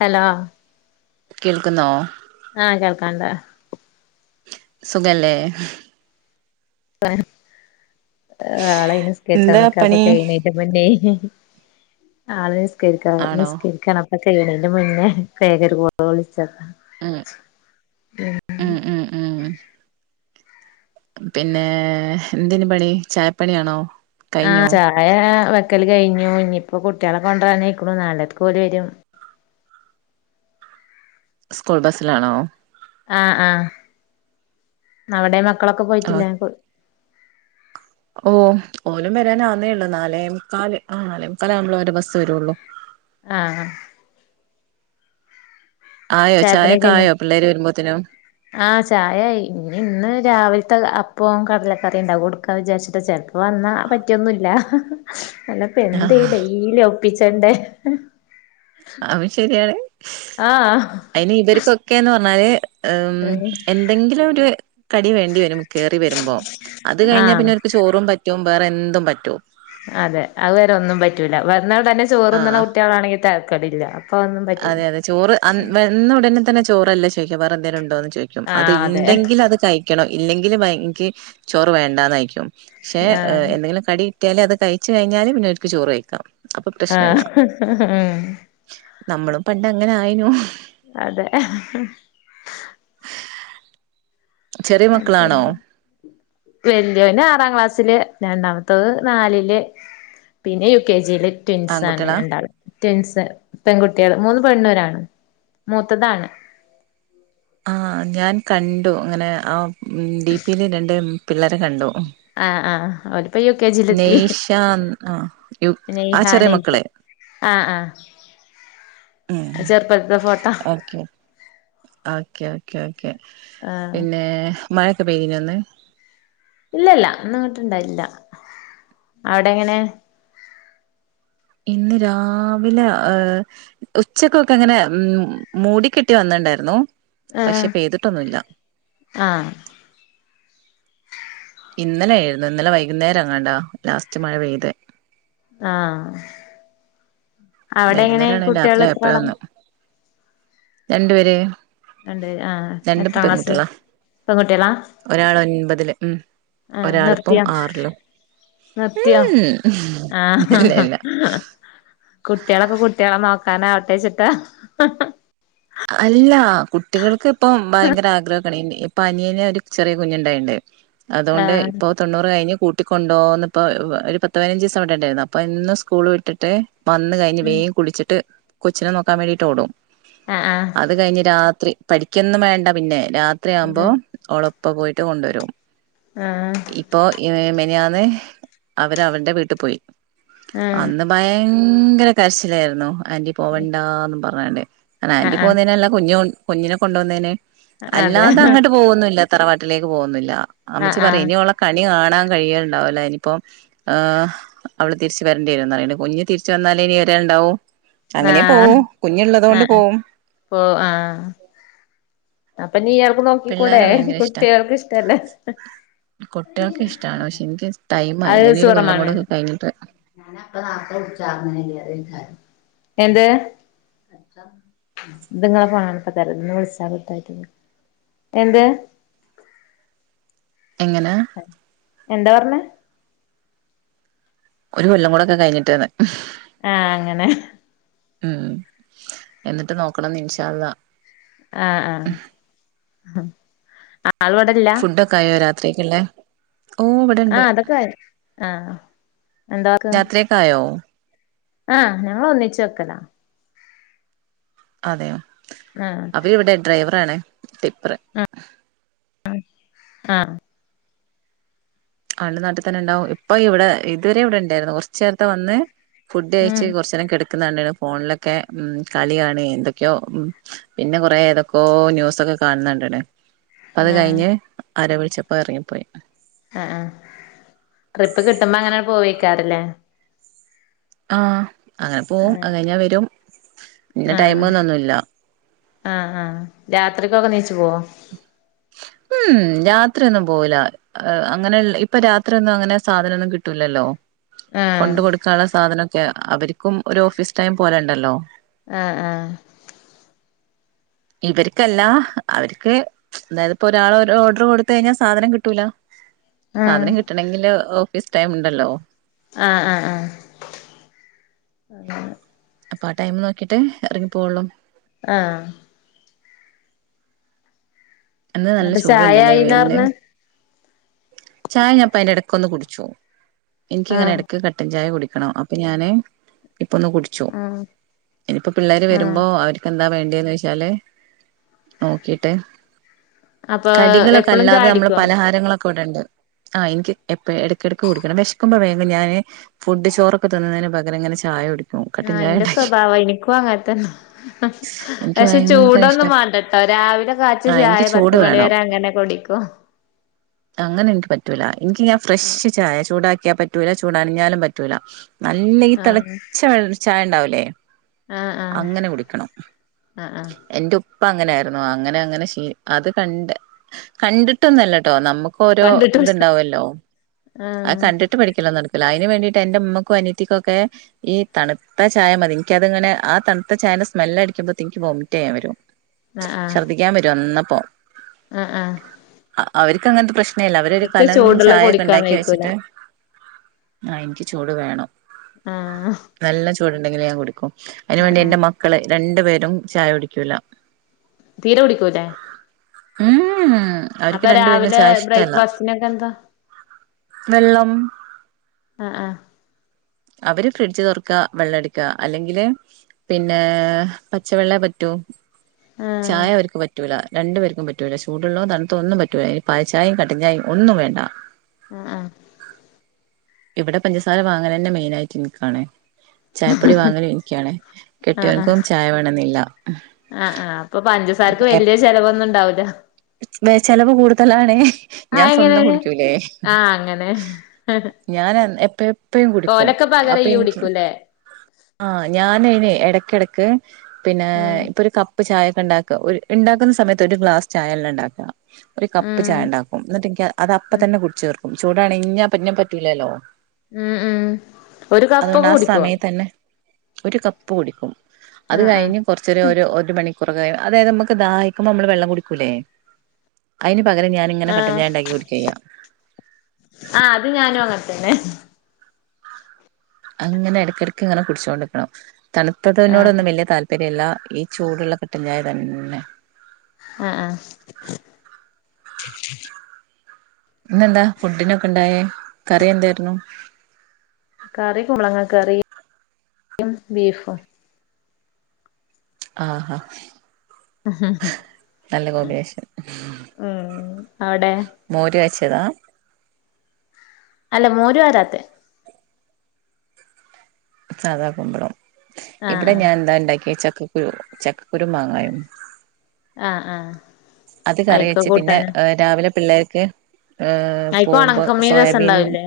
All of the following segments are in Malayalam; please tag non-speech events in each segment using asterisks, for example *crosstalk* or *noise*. ഹലോ കേൾക്കുന്നോ ആഹ് കേൾക്കാണ്ട് സുഖല്ലേ ആളെന് സ്കെച്ചാ എന്താ നക്കാപ്പ പണി കഴണീട്ടപ്പന്നെ ആള് നിസ്കരിക്ക ആണോ നിസ്കരിക്കാണപ്പ കഴിണന്റെ മുന്നേ കൈകറി ആഹ് ഉം ഉം ഉം ഉം ഉം പിന്നെ എന്തിന് പണി ചായപ്പണിയാണോ കഴിഞ്ഞോ ആഹ് ചായ വക്കല് കഴിഞ്ഞു ഇനിയിപ്പോ കുട്ടികളെ കൊണ്ടുവരന്നക്കണു നാലരയ്ക്ക് ഓര് വരും സ്കൂൾ ബസിലാണോ ആഹ് ആഹ് അവിടെ മക്കളൊക്കെ ആ പോയിട്ടില്ല ഓ ഓനും വരാൻ ആന്നേള്ളൂ നാലേമുക്കാല് ആ നാലേമുക്കാലാവുമ്പോളെ ഓന്റെ ബസ്സ് വരുള്ളു ആഹ് ആഹ് ആയോ ചായപ്പണിയൊക്കെ ചായൊക്കെ കഴിഞ്ഞോ ആയോ പിള്ളേര് വരുമ്പോത്തിനും ആഹ് ചായ ഇന്ന് ഇന്ന് രാവിലത്തെ അപ്പവും കടലക്കറിയും ഉണ്ടാവും കൊടുക്കാ വിചാരിച്ചിട്ട് ചെലപ്പോ വന്നാ പറ്റിയൊന്നുമില്ല അല്ലപ്പ ആ എന്താ ഈ ഡെയ്ലി ഒപ്പിച്ചണ്ട അവ ശരിയാണ് ആഹ് അതിന് ഇവർക്കൊക്കെന്ന് പറഞ്ഞാല് ഉ എന്തെങ്കിലും ഒരു കടി വേണ്ടി വരും കയറി വരുമ്പോ അത് കഴിഞ്ഞാൽ ആഹ് പിന്നെർക്ക് ചോറും പറ്റും വേറെ എന്തും പറ്റും അതെ അവരെ ഒന്നും പറ്റൂല. വന്നാൽ തന്നെ ആ ചോറ്ന്ന്ണെ കുട്ട്യാളാണങ്കി തെരക്കെടില്ല. അതെ അതെ ചോറ് അന്ന് വെന്ന ഉടനെ തന്നെ ചോറല്ലേ വേറെ എന്തേലുണ്ടോന്ന് ചോയ്ക്കും. അത് ആഹ് അതെ ണ്ടെങ്കിലത് ണോ ഇല്ലെങ്കിൽ ഭയക്ക് ചോറ് വേണ്ടാന്നായിക്കും പക്ഷേ ആഹ് എന്തെങ്കിലും കടി പറ്റിയാലല് അത് കഴിച്ച് കഴിഞ്ഞാല് പിന്നോൽക്ക് ചോറ് കയ്ക്കാം. ആഹ് നമ്മളും പണ്ട് അങ്ങനെ ആയ്നു അതെ ചെറിയ മക്കളാണോ വെല്ല്യോന് ആറാം ക്ലാസ് സില് രണ്ടാമത്തത് നാലില് പിന്നെ യു കെ ജി. ട്വിൻസാണ് ആൺകുട്ടികളാ രണ്ടാള്. ട്വിൻസ് പെങ്കുട്ട്യാള് മൂന് പെണ്ണും ഒരാണും മൂത്തതാണ്. ആഹ് ഞാൻ കണ്ടു. അങ്ങനെ ആ ഡി പീ ല് രണ്ട് പിള്ളേരെ കണ്ടു. ആഹ് ആഹ് പ്പ യു കെ ജി ലെത്തി നെയ്ഷ ആ യു ആ നൈഹ, ചെറിയ നൈസ മക്കളെ ആഹ് ഉം ആഹ് ചെറുപ്പത്ത്ത്തെ ഫോട്ടാ. ഓക്കെ ഓക്കെ ഓക്കെ ഓക്കെ ആഹ് പിന്നെ മഴക്കെ പെയ്തീന്നോ ഇന്ന് ഇല്ലല്ല ഇന്ന്ങ്ങട്ട്ണ്ടായിട്ടില്ല. അവടെങ്ങനെ? ഇന്ന് രാവിലെ ഏഹ് ഉച്ചക്കൊക്കെ ങ്ങനെ മ് മൂടിക്കെട്ടി വന്നാ ണ്ടായ്ര്ന്നു പക്ഷെ ആഹ് പെയ്തിട്ടൊന്നൂല്ല. ആഹ് ഇന്നലേരുന്നു ഇന്നലെ വൈകുന്നേരെങ്ങാണ്ടാ ലാസ്റ്റ് മഴ പെയ്തേ. ആഹ് അവടെ ങ്ങനെ വൈകുന്നേരാണ് കുട്ട്യാള് എത്രാള രണ്ട് പെര് രണ്ടുപേര് ആഹ് എത്രാ ക്ലാസ്സിലാ പെങ്കുട്ട്യാളാ ഒരാള് ഒൻപതില് ഉം ആഹ് ഒരാളിപ്പം നിർത്തിയോ? ആറിലും നിർത്തിയോ ഉം ഇല്ല ആഹ് ഇല്ല കുട്ട്യാളക്കെ കുട്ട്യാളെ നോക്കാനാകട്ടെ ച്ട്ടാ അല്ല കുട്ടികൾക്ക് ഇപ്പം ഭയങ്കര ആഗ്രഹക്കേണ് ഇനി പ്പനിയന് ഒര് ചെറിയ കുഞ്ഞുണ്ടായീണ്ട്. അതോണ്ട് ആഹ് ഇപ്പോ തൊണ്ണൂറ് കഴിഞ് കൂ ട്ടിക്കൊണ്ടോന്ന്പ്പോ ഒര് പത്ത് പതിനഞ്ചിസം വടെണ്ടായീന്നു. അപ്പൊ എന്നും സ്കൂള് വിട്ടിട്ട് വന്ന് കഴിഞ്ഞ് വേം കുളിച്ച്ട്ട് കൊച്ചിനെ നോക്കാൻ വേണ്ടീട്ടോടും. ആഹ് അത് കഴിഞ്ഞ് രാത്രി പഠിക്കെന്നും വേണ്ട പിന്നെ രാത്രി ആവുമ്പോ ആഹ് ഓള പ്പ പോയിട്ട് കൊണ്ട് വെരും ആഹ് ഇപ്പൊ മിനിയാ അവര് അവര്ടെ വീട്ട് പോയി ആഹ് അന്ന് ഭയെ ങ്കര കരച്ചിലായിര്ന്നു. ആന്റി പോവണ്ടാന്നും പറഞ്ങ്ങാണ്ട് കാരണം ആഹ് ആന്റി ആഹ് പോക്ന്നേനല്ല കുഞ് കുഞ്ഞിനെ കൊണ്ട്പോകുന്നേന് വന്നേനെ അതെ ആഹ് അല്ലാതങ്ങട്ട് പോകൊന്നുല്ല. തറവാട്ടിലേക്ക് പോകൊന്നുല്ല അമ്മച്ചി പറയും ആഹ് ഇനി ഓളെ കണി കാണ കാണാൻ കഴിയല്ണ്ടാവൂല ഇനിപ്പം ആഹ് അവള് തിരിച്ച് വരേണ്ടിവെരും. കുഞ്ഞു തിരിച്ച് വന്നാലേ ഇനി വരാല് ണ്ടാവു. അങ്ങനേ ആഹ് പോവും. കുഞ്ഞുള്ളതോണ്ട് ആഹ് പോവും. പോ ആഹ് അപ്പൊ നീയാൾക്ക് നോക്കിക്കൂടെ പിള്ളേരെ കുട്ട്യാൾക്ക് ഇഷ്ട്ടല്ലേ കുട്ട്യാൾക്ക് ഇഷ്ട്ടാണ്. പക്ഷെ ഇൻക്ക് ടൈമായില്ല. ഇൻക്ക് ഒരു കൊല്ലം കൂടെ ഒക്കെ കഴിഞ്ഞട്ട് മതി. ഞാന അപ്പ നാർത്തെ വിള്ചാർഞ്ഞതേന്നു. എന്ത് ത് ങ്ങളെ ഫോണാണിപ്പതെരാ ത് ന്ന് വിളിച്ചാകിട്ടായ്റ്റ് എന്ത് എങ്ങനെ എന്താ പറഞ്ഞെ ഒര് കൊല്ലം കൂടൊക്കെ കഴിഞ്ട്ട് ന് ആഹ് അങ്ങനെ ഉം എന്നിട്ട് നോക്കണം ഇന്ശാള്ളാഹ് ആഹ് ആഹ് ആള് ഇവടില്ല ഫുഡ ഒക്കെ ആയോ രാത്രിയക്ക് ല്ലേ ആഹ അതൊക്കെ ആയി ആഹ എന്താക്കാ രാത്രിയൊക്കെ ആയോ ആ ഞങ്ങൾ ഒന്നിച്ചു വെക്കലാ അതെയോ ആഹ് അവരി ഇവിടെ ഡ്രൈവറാണ് ടിപ്പർ ആ അവൾ നാട്ടിൽ തന്നെ ഇൻണ്ടാാവും ഇപ്പൊ ഇവിടെ ഇതുവരെ ഇവിടെ ഇണ്ടായിരുന്നു കുറച്ച നേരത്തെ വന്ന് ഫുഡ് ഉം കയച്ച് കുറച്ചേരം കിടന്നു ഫോണിലൊക്കെ ഉം കളിയാണ് എന്തക്കയോ പിന്നെ കുറെ ഏതാക്കയോ ന്യൂസ്‌ ഒക്കെ കാണണ്ടേ അത് ആഹ് കഴിഞ്ഞ് ആരോ വിളിച്ചപ്പോ ഇറങ്ങിപ്പോയി ആ ആ ട്രിപ്പ് കിട്ടുമ്പോ അങ്ങനെ പോവോയിക്കാരംലെ ആഹ അങ്ങനെ പോകും ആഹ് അത് കഴിഞ്ഞ വരും ഇന്നെ ടൈമ്മ്ന്ന് ഒന്നുല്ല ആ ആ രാത്രിക്കൊക്കെ നീച്ചു പോവോ രാത്രി ഒന്നും പോവൂല അങ്ങനെ ഇപ്പൊ രാത്രിൊന്നും അങ്ങനെ സാധനൊന്നും കിട്ടൂലല്ലോ ആഹ് കൊണ്ട് കൊടുക്കാനുള്ള സാധനനോക്കെ അവർക്കും ഒരു ഓഫീസ് ടൈം പോലെണ്ടല്ലോ ആ ആ ഇവർക്കല്ല അവർക്ക് അതായത് ഇപ്പോൊ ഒരാള് ഓർഡർ കൊടുത്ത് കഴിഞ്ഞ സാധനം കിട്ടൂല ആഹ് സാധനം കിട്ടനെങ്കിൽ ഓഫീസ് ടൈം ഉണ്ടല്ലോ ആഹ ആഹ ആഹ അെ അപ്പൊ ആ ടൈം നോക്കിട്ട് ഇറങ്ങി പോകള്ളൂ ആഹ ഇന്ന് നല്ല ന്നട്ട് ചായ ചൂട്ണ്ടലെ ആയിന്നാ വൈലിൻ പറഞ്ഞെ ചായ ഞാപ്പോ അതിന്റെ ഇടക്ക് ഒന്ന് കുടിച്ചു എനിക്കിങ്ങനെ ആഹ് ഇടയ്ക്ക് കട്ടൻ ചായ കുടി ണോ അപ്പൊ ഞാന് ഇപ്പൊ ഒന്ന് കുടിച്ചു ആഹ് ഇനിപ്പോ പിള്ളേര് ആഹ് വരുമ്പോ അവർക്കെന്താ വേണ്ട എന്ന് വച്ചാല് നോക്കിട്ട് അപ്പൊ കടികളൊക്കെ എപ്പളും അല്ലാതെ നമ്മള് ചായുടിക്കോ പലഹാരങ്ങളൊക്കെ ഇവിടണ്ട് ആ ഇന്ക് ഇടക്കിടക്ക് കുടിക്കണം വിശക്കുമ്പോേ ഞാന് ഫുഡ് ചോറൊക്കെ തിന്നുന്നതിന് പകരംങ്ങനെ ചായ കുടിക്കണം ആ എന്റെ സ്വഭാവം എനിക്കും അങ്ങനെത്തന്ന എനിക്ക് പക്ഷെ ഭയങ്കര ഇഷ്ട ചൂടൊന്നും മാണ്ടട്ടോ രാവിലെ കാച്ചിയ ആഹ് എനിക്ക് ചായ ചൂട് പത്ത് മണി വേണം വരെ അങ്ങനെ കുടിക്കും അങ്ങനെ ഇന്ക് പറ്റൂല ഇന്ക് ഞാൻ ആഹ് ഫ്രഷ് ചായ ചൂടാക്കിയ പറ്റൂല ചൂടണഞ്ഞാലും പറ്റൂല നല്ല ഈ ആഹ് തിളച്ച ചായ ഉണ്ടാവലേ ആഹ് ആഹ് അങ്ങനെ കുടിക്കണം ആഹ് ആഹ് എന്റെ ഉ ഇപ്പ അങ്ങനൊയിുന്ന അങ്ങനെ അങ്ങനെ ശീലിച്ചു അത് കണ്ട് കണ്ടിട്ടൊന്നല്ലട്ടോ നമുക്ക് ഓരോ കണ്ടിട്ടും ഇത്ണ്ടാവോലോ അത് ആഹ് കണ്ടിട്ട് പഠിക്കലാ നടക് അയിൻ വേണ്ടീട്ട് എന്റെമ്മക്കും അനിയത്തിക്കുകൊക്കെ ഈ തണുത്ത ചായ മതി എനിക്കത്ങ്ങനെ ആ തണുത്ത ചായ ങ്ങനെ സ്മെല് അടിക്ക്പത്തേക് വോമിറ്റ്യ്യാൻ വരും ആഹ ആഹ ന്നപ്പോ ആ ആ ഇയ്ക്ക അങ്ങനത്തെ പ്രശ്നല്ല അവര് ഒരു കലം കുടിക്കാൻ ചായയൊക്കെണ്ടാക്കി വൈക്കൂല വെച്ചിട്ട് ആ ഇനിക്ക് ചൂട് വേണം ആഹ് ചൂടുണ്ടെകിലെ ഞാൻ കുടിക്കും അതിന് ആഹ് വേണ്ടി ആഹ് എൻന്റെ മക്കള് രണ്ടു പേരും ചായ കുടിക്കൂല തീരെ കുടിക്കൂലേ ഊ ഊ അവർക്ക് അപ്പൊ രണ്ടു പേർക്കും രാവിലെ ചായ ഇഷ്ടല്ല ബ്രേക്ക്ഫാസ്റ്റിനൊക്കെ എന്താ വെള്ളമ്മ് ആഹ് ആഹ് അവര് ഫ്രിഡ്ജ് തുറക്കാ വെള്ളം എടുക്ക അല്ലെങ്കില് പിന്നെ പച്ചവെള്ള പറ്റൂ ആഹ് ചായ അവർക്ക് പറ്റൂല രണ്ടു പേർക്കും പറ്റൂല ചൂടുള്ളതും തണുത്തതും ഒന്നും പറ്റൂല്ല ഇനി പാൽ ചായേം കട്ടഞ്ചായേം ഒന്നും വേണ്ട അ അ ഇവിടെ പഞ്ചസാര വാങ്ങലെന്നെ മെയിനായിട്ട് ഇനിക്കാണേ ചായപ്പൊടി വാങ്ങലും ഇനിയ്ക്കാണ് കെട്ടിയവനക്കും ചായ വേണെന്നില്ല അ അ അപ്പൊ പഞ്ചസാരക്ക് വല്ല്യേ ചെലവൊന്നും ഉണ്ടാവൂല്ല ചിലവ് കൂടുതലാണേ ഞാൻ ആഹ് എങ്ങനെ സ്വന്തം കുടിക്കൂലേ ആഹ് അങ്ങനെ ഞാന് എന്ന് എപ്പോ എപ്പയും കുടിക്കും ഓലൊക്കെ പകരം അപ്പൊ ഇയ്യ് ഇനിക്ക് കുടിക്കൂല്ലേ ആ ഞാനയിന് എടക്കെടയ്ക്ക് പിന്നെ ഉം ഇപ്പൊ ഒരു കപ്പ് ചായൊക്കെ ഇണ്ടാക്ക ഒരു ഇണ്ടാക്കുന്ന സമയത്ത് ഒരു ഗ്ലാസ് ചായെല്ലാ ഇണ്ടാക്ക ഒരു കപ്പ് ഉം ചായ ണ്ടാക്കും എന്നിട്ടനിക്ക് അത് അപ്പ ഉം തന്നെ കുടിച്ച് തീർക്കും ചൂടാണ് ഇഞ്ഞപ്പ ഞ്ഞാപ്പറ്റൂലല്ലോ ഉം ഉം ഒരു അതുകൊണ്ട് കപ്പൊക്കെ ആ കുടിക്കുവോ സമയ തന്നെ ഒരു കപ്പ് കുടിക്കും അത് ആഹ് ആഹ് കഴിഞ്ഞ് കൊറച്ചേര ഒരു ഒരു മണിക്ക് പുറകെ അതായത് നമുക്ക് ദാഹിക്കുമ്പോമ്മള് വെള്ളം കുടിക്കൂലേ അയിന് പകരം ഞാനിങ്ങനെ ആഹ് കട്ടഞ്ചായണ്ടാക്കി കുടിക്ക യാ ആഹ് അത് ഞാനും അങ്ങനെ തന്നെ അങ്ങനെ എടയ്ക്കിടയ്ക്ക് ഇങ്ങനെ കുടിച്ചോണ്ടക്കണം ആഹ് തണുത്തതിനോടൊന്നും വലിയ താല്പര്യല്ല ഈ ചൂടുള്ള കട്ടൻ ചായ തന്നെ അ അ ഇന്നെന്താ ഫുഡിനൊക്കെ ഇണ്ടായേ കറി എന്തായിരുന്നു കറി കുമ്പളങ്ങ കറി യും ബീഫും ആഹാ മ്മ് നല്ല കോമ്പിനേഷൻ അവിടെ *unintelligible* അല്ല മോര് വരാത്തെ സാധാ കുമ്പളം ആഹ് ഇവിടെ ആഹ് ഞാൻ എന്താണ്ടാക്കിയേച്ച ചക്കക്കുരു ചക്കക്കുരു മാങ്ങായും അ അ അത് കറി വെച്ചു പിന്നെ രാവിലെ പിള്ളേര്ക്ക് ഏ അയിക്ക് തുമ്പോ ഒണക്കമീൻ രസം സബീൻ ഉണ്ടാവില്ലേ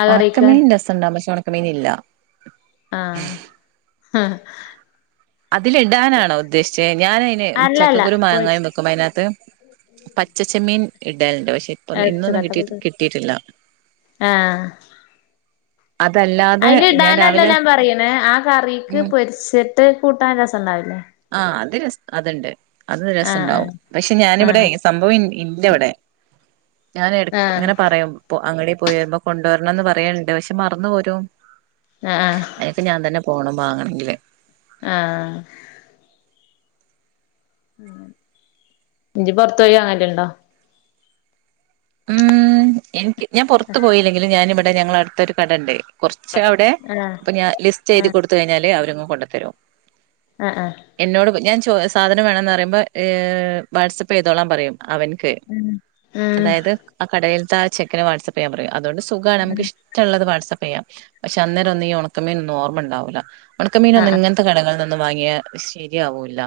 ആ കറിക്ക് ഉണക്കമീൻ രസണ്ടാവും പക്ഷേ ഉണക്കമീൻ ഇല്ല അ ഹ് അതില ഇടാനാണോ ഉദ്ദേശിച്ചേ ഞാൻ അതിന് അല്ലല്ല ചക്കക്കുരു പൊരിച്ച് മാങ്ങായും വെക്കുമ്പോ അയിനകത്ത് പച്ച ചെമ്മീൻ ഇടലണ്ട് പക്ഷേ ഇപ്പൊ എടുത്ത് ഇന്നൊന്നും കിട്ടി കട്ടപ്പ കിട്ടിയിട്ടില്ല ആഹ് അതല്ലാതെ അയില് ഇടാനല്ലല്ലോ രാവിലെ ഞാൻ പറയണ് ആ കറിക്ക് ഉം പൊരിച്ചിട്ട് കൂട്ടാൻ രസണ്ടാവില്ലേ ആഹ് അത് ര അതുണ്ട് അത് രസണ്ടാവും ആഹ് പക്ഷെ ഞാനിവിടെ ആഹ് ഈ സംഭവം ഇനി ഇല്ലവിടെ ഞാൻ എടക്ക്‌ ആഹ് ഇങ്ങനെ പറയാ ഇപ്പൊ അങ്ങടെ പോയി വരുമ്പോ കൊണ്ടുവരണംന്ന് പറയണ് ണ്ട് പക്ഷെ മറന്നു പോരും ആഹ് ആഹ് ആഹ് അയിനൊക്കെ ഞാൻ തന്നെ - പോണം വാങ്ങണെങ്കില് അ ഇഞ്ചി പൊറത്ത് പോയി വാങ്ങ്ന്തേലും ഇണ്ടോ ഉം എനിക്ക് ഞാൻ പുറത്ത് പോയില്ലെങ്കിലും ഞാനിവിടെ ഞങ്ങളടുത്തൊരു കടണ്ട് കുറച്ച് അവിടെ ആഹ് ഇപ്പൊ ഞാൻ ലിസ്റ്റ് എയ്തി ആഹ് കൊടുത്ത് കഴിഞ്ഞാല് അവരങ്ങ് കൊണ്ടത്തരും ആഹ് ആഹ് എന്നോട് ഞാൻ ചോ സാധനം വേണംന്ന് പറയുമ്പോ ഏ വാട്സപ്പ് ചെയ്തോളാൻ പറയും അവൻ ക്ക്‌ ഉം ഉം അതായത് ആ കടയിലത്തെ ആ ചെക്കന് വാട്സ് ആപ്പ് ചെയ്യാൻ പറയ അതോണ്ട് സുഖാണ് നമുക്ക്‌ ഉം ഇഷ്ട്ടള്ളത് വാട്സ്ആപ്പ് ചെയ്യാം പക്ഷെ അന്നേരൊന്നും ഈ ഉണക്കമീനൊന്നും ഓർമ്മ ഉണ്ടാവൂല്ല ഉണക്ക മീനൊന്നും ആഹ് ഇങ്ങനത്തെ കടകളിൽ നിന്നും വാങ്ങിയാ ശരിയാവൂല്ല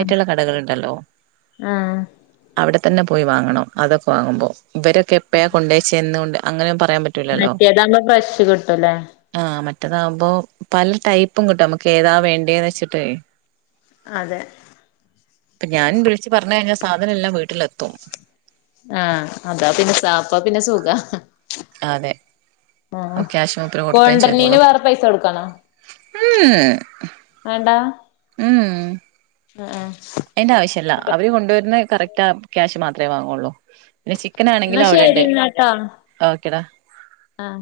ആഹ് കടകളുണ്ടല്ലോ, ആഹ് അവിടെ തന്നെ പോയി വാങ്ങണം. അതൊക്കെ വാങ്ങുമ്പോ, ഇവരൊക്കെ എപ്പയാ കൊണ്ടേവച്ചേ എന്നുകൊണ്ട് അങ്ങനെ പറ റയാൻ പറ്റൂലല്ലോ മറ്റേതാവുമ്പോ ഫ്രഷ് കിട്ടൂല്ലേ ആ മ റ്റതാവുമ്പോ പല ടൈപ്പും കിട്ടും, നമുക്ക് ഏതാ വേണ്ടേന്ന് വെച്ചിട്ടേ അതെ ഇപ്പൊ ഞാൻ വിളിച്ച് പറഞ്ഞ് കഴിഞ്ഞാ സാധനെല്ലാം വീട്ടിലെത്തും. ആഹ് അതാ പിന്നെ അപ്പൊ പിന്നെ സുഖാ അതെ ആഹ് ക്യാഷ് മാത്രം കൊടുത്താ കൊണ്ടര്ണീന് ചെയ്തോളും. വേറെ പൈസ കൊടുക്കണോ ഉം വേണ്ടാ ഉം ആ ആ അതിന്റെ ആവശ്യല്ല, അവര് കൊണ്ടുവരണ് കറക്റ്റ് ആ ക്യാഷ് മാത്രേ വാങ്ങുള്ളൂ. പിന്നെ ചിക്കൻ എന്നാ ആണെങ്കിലും ശരി അവിടെണ്ട്, എന്നാട്ടോ ഓക്കെടാ. ആ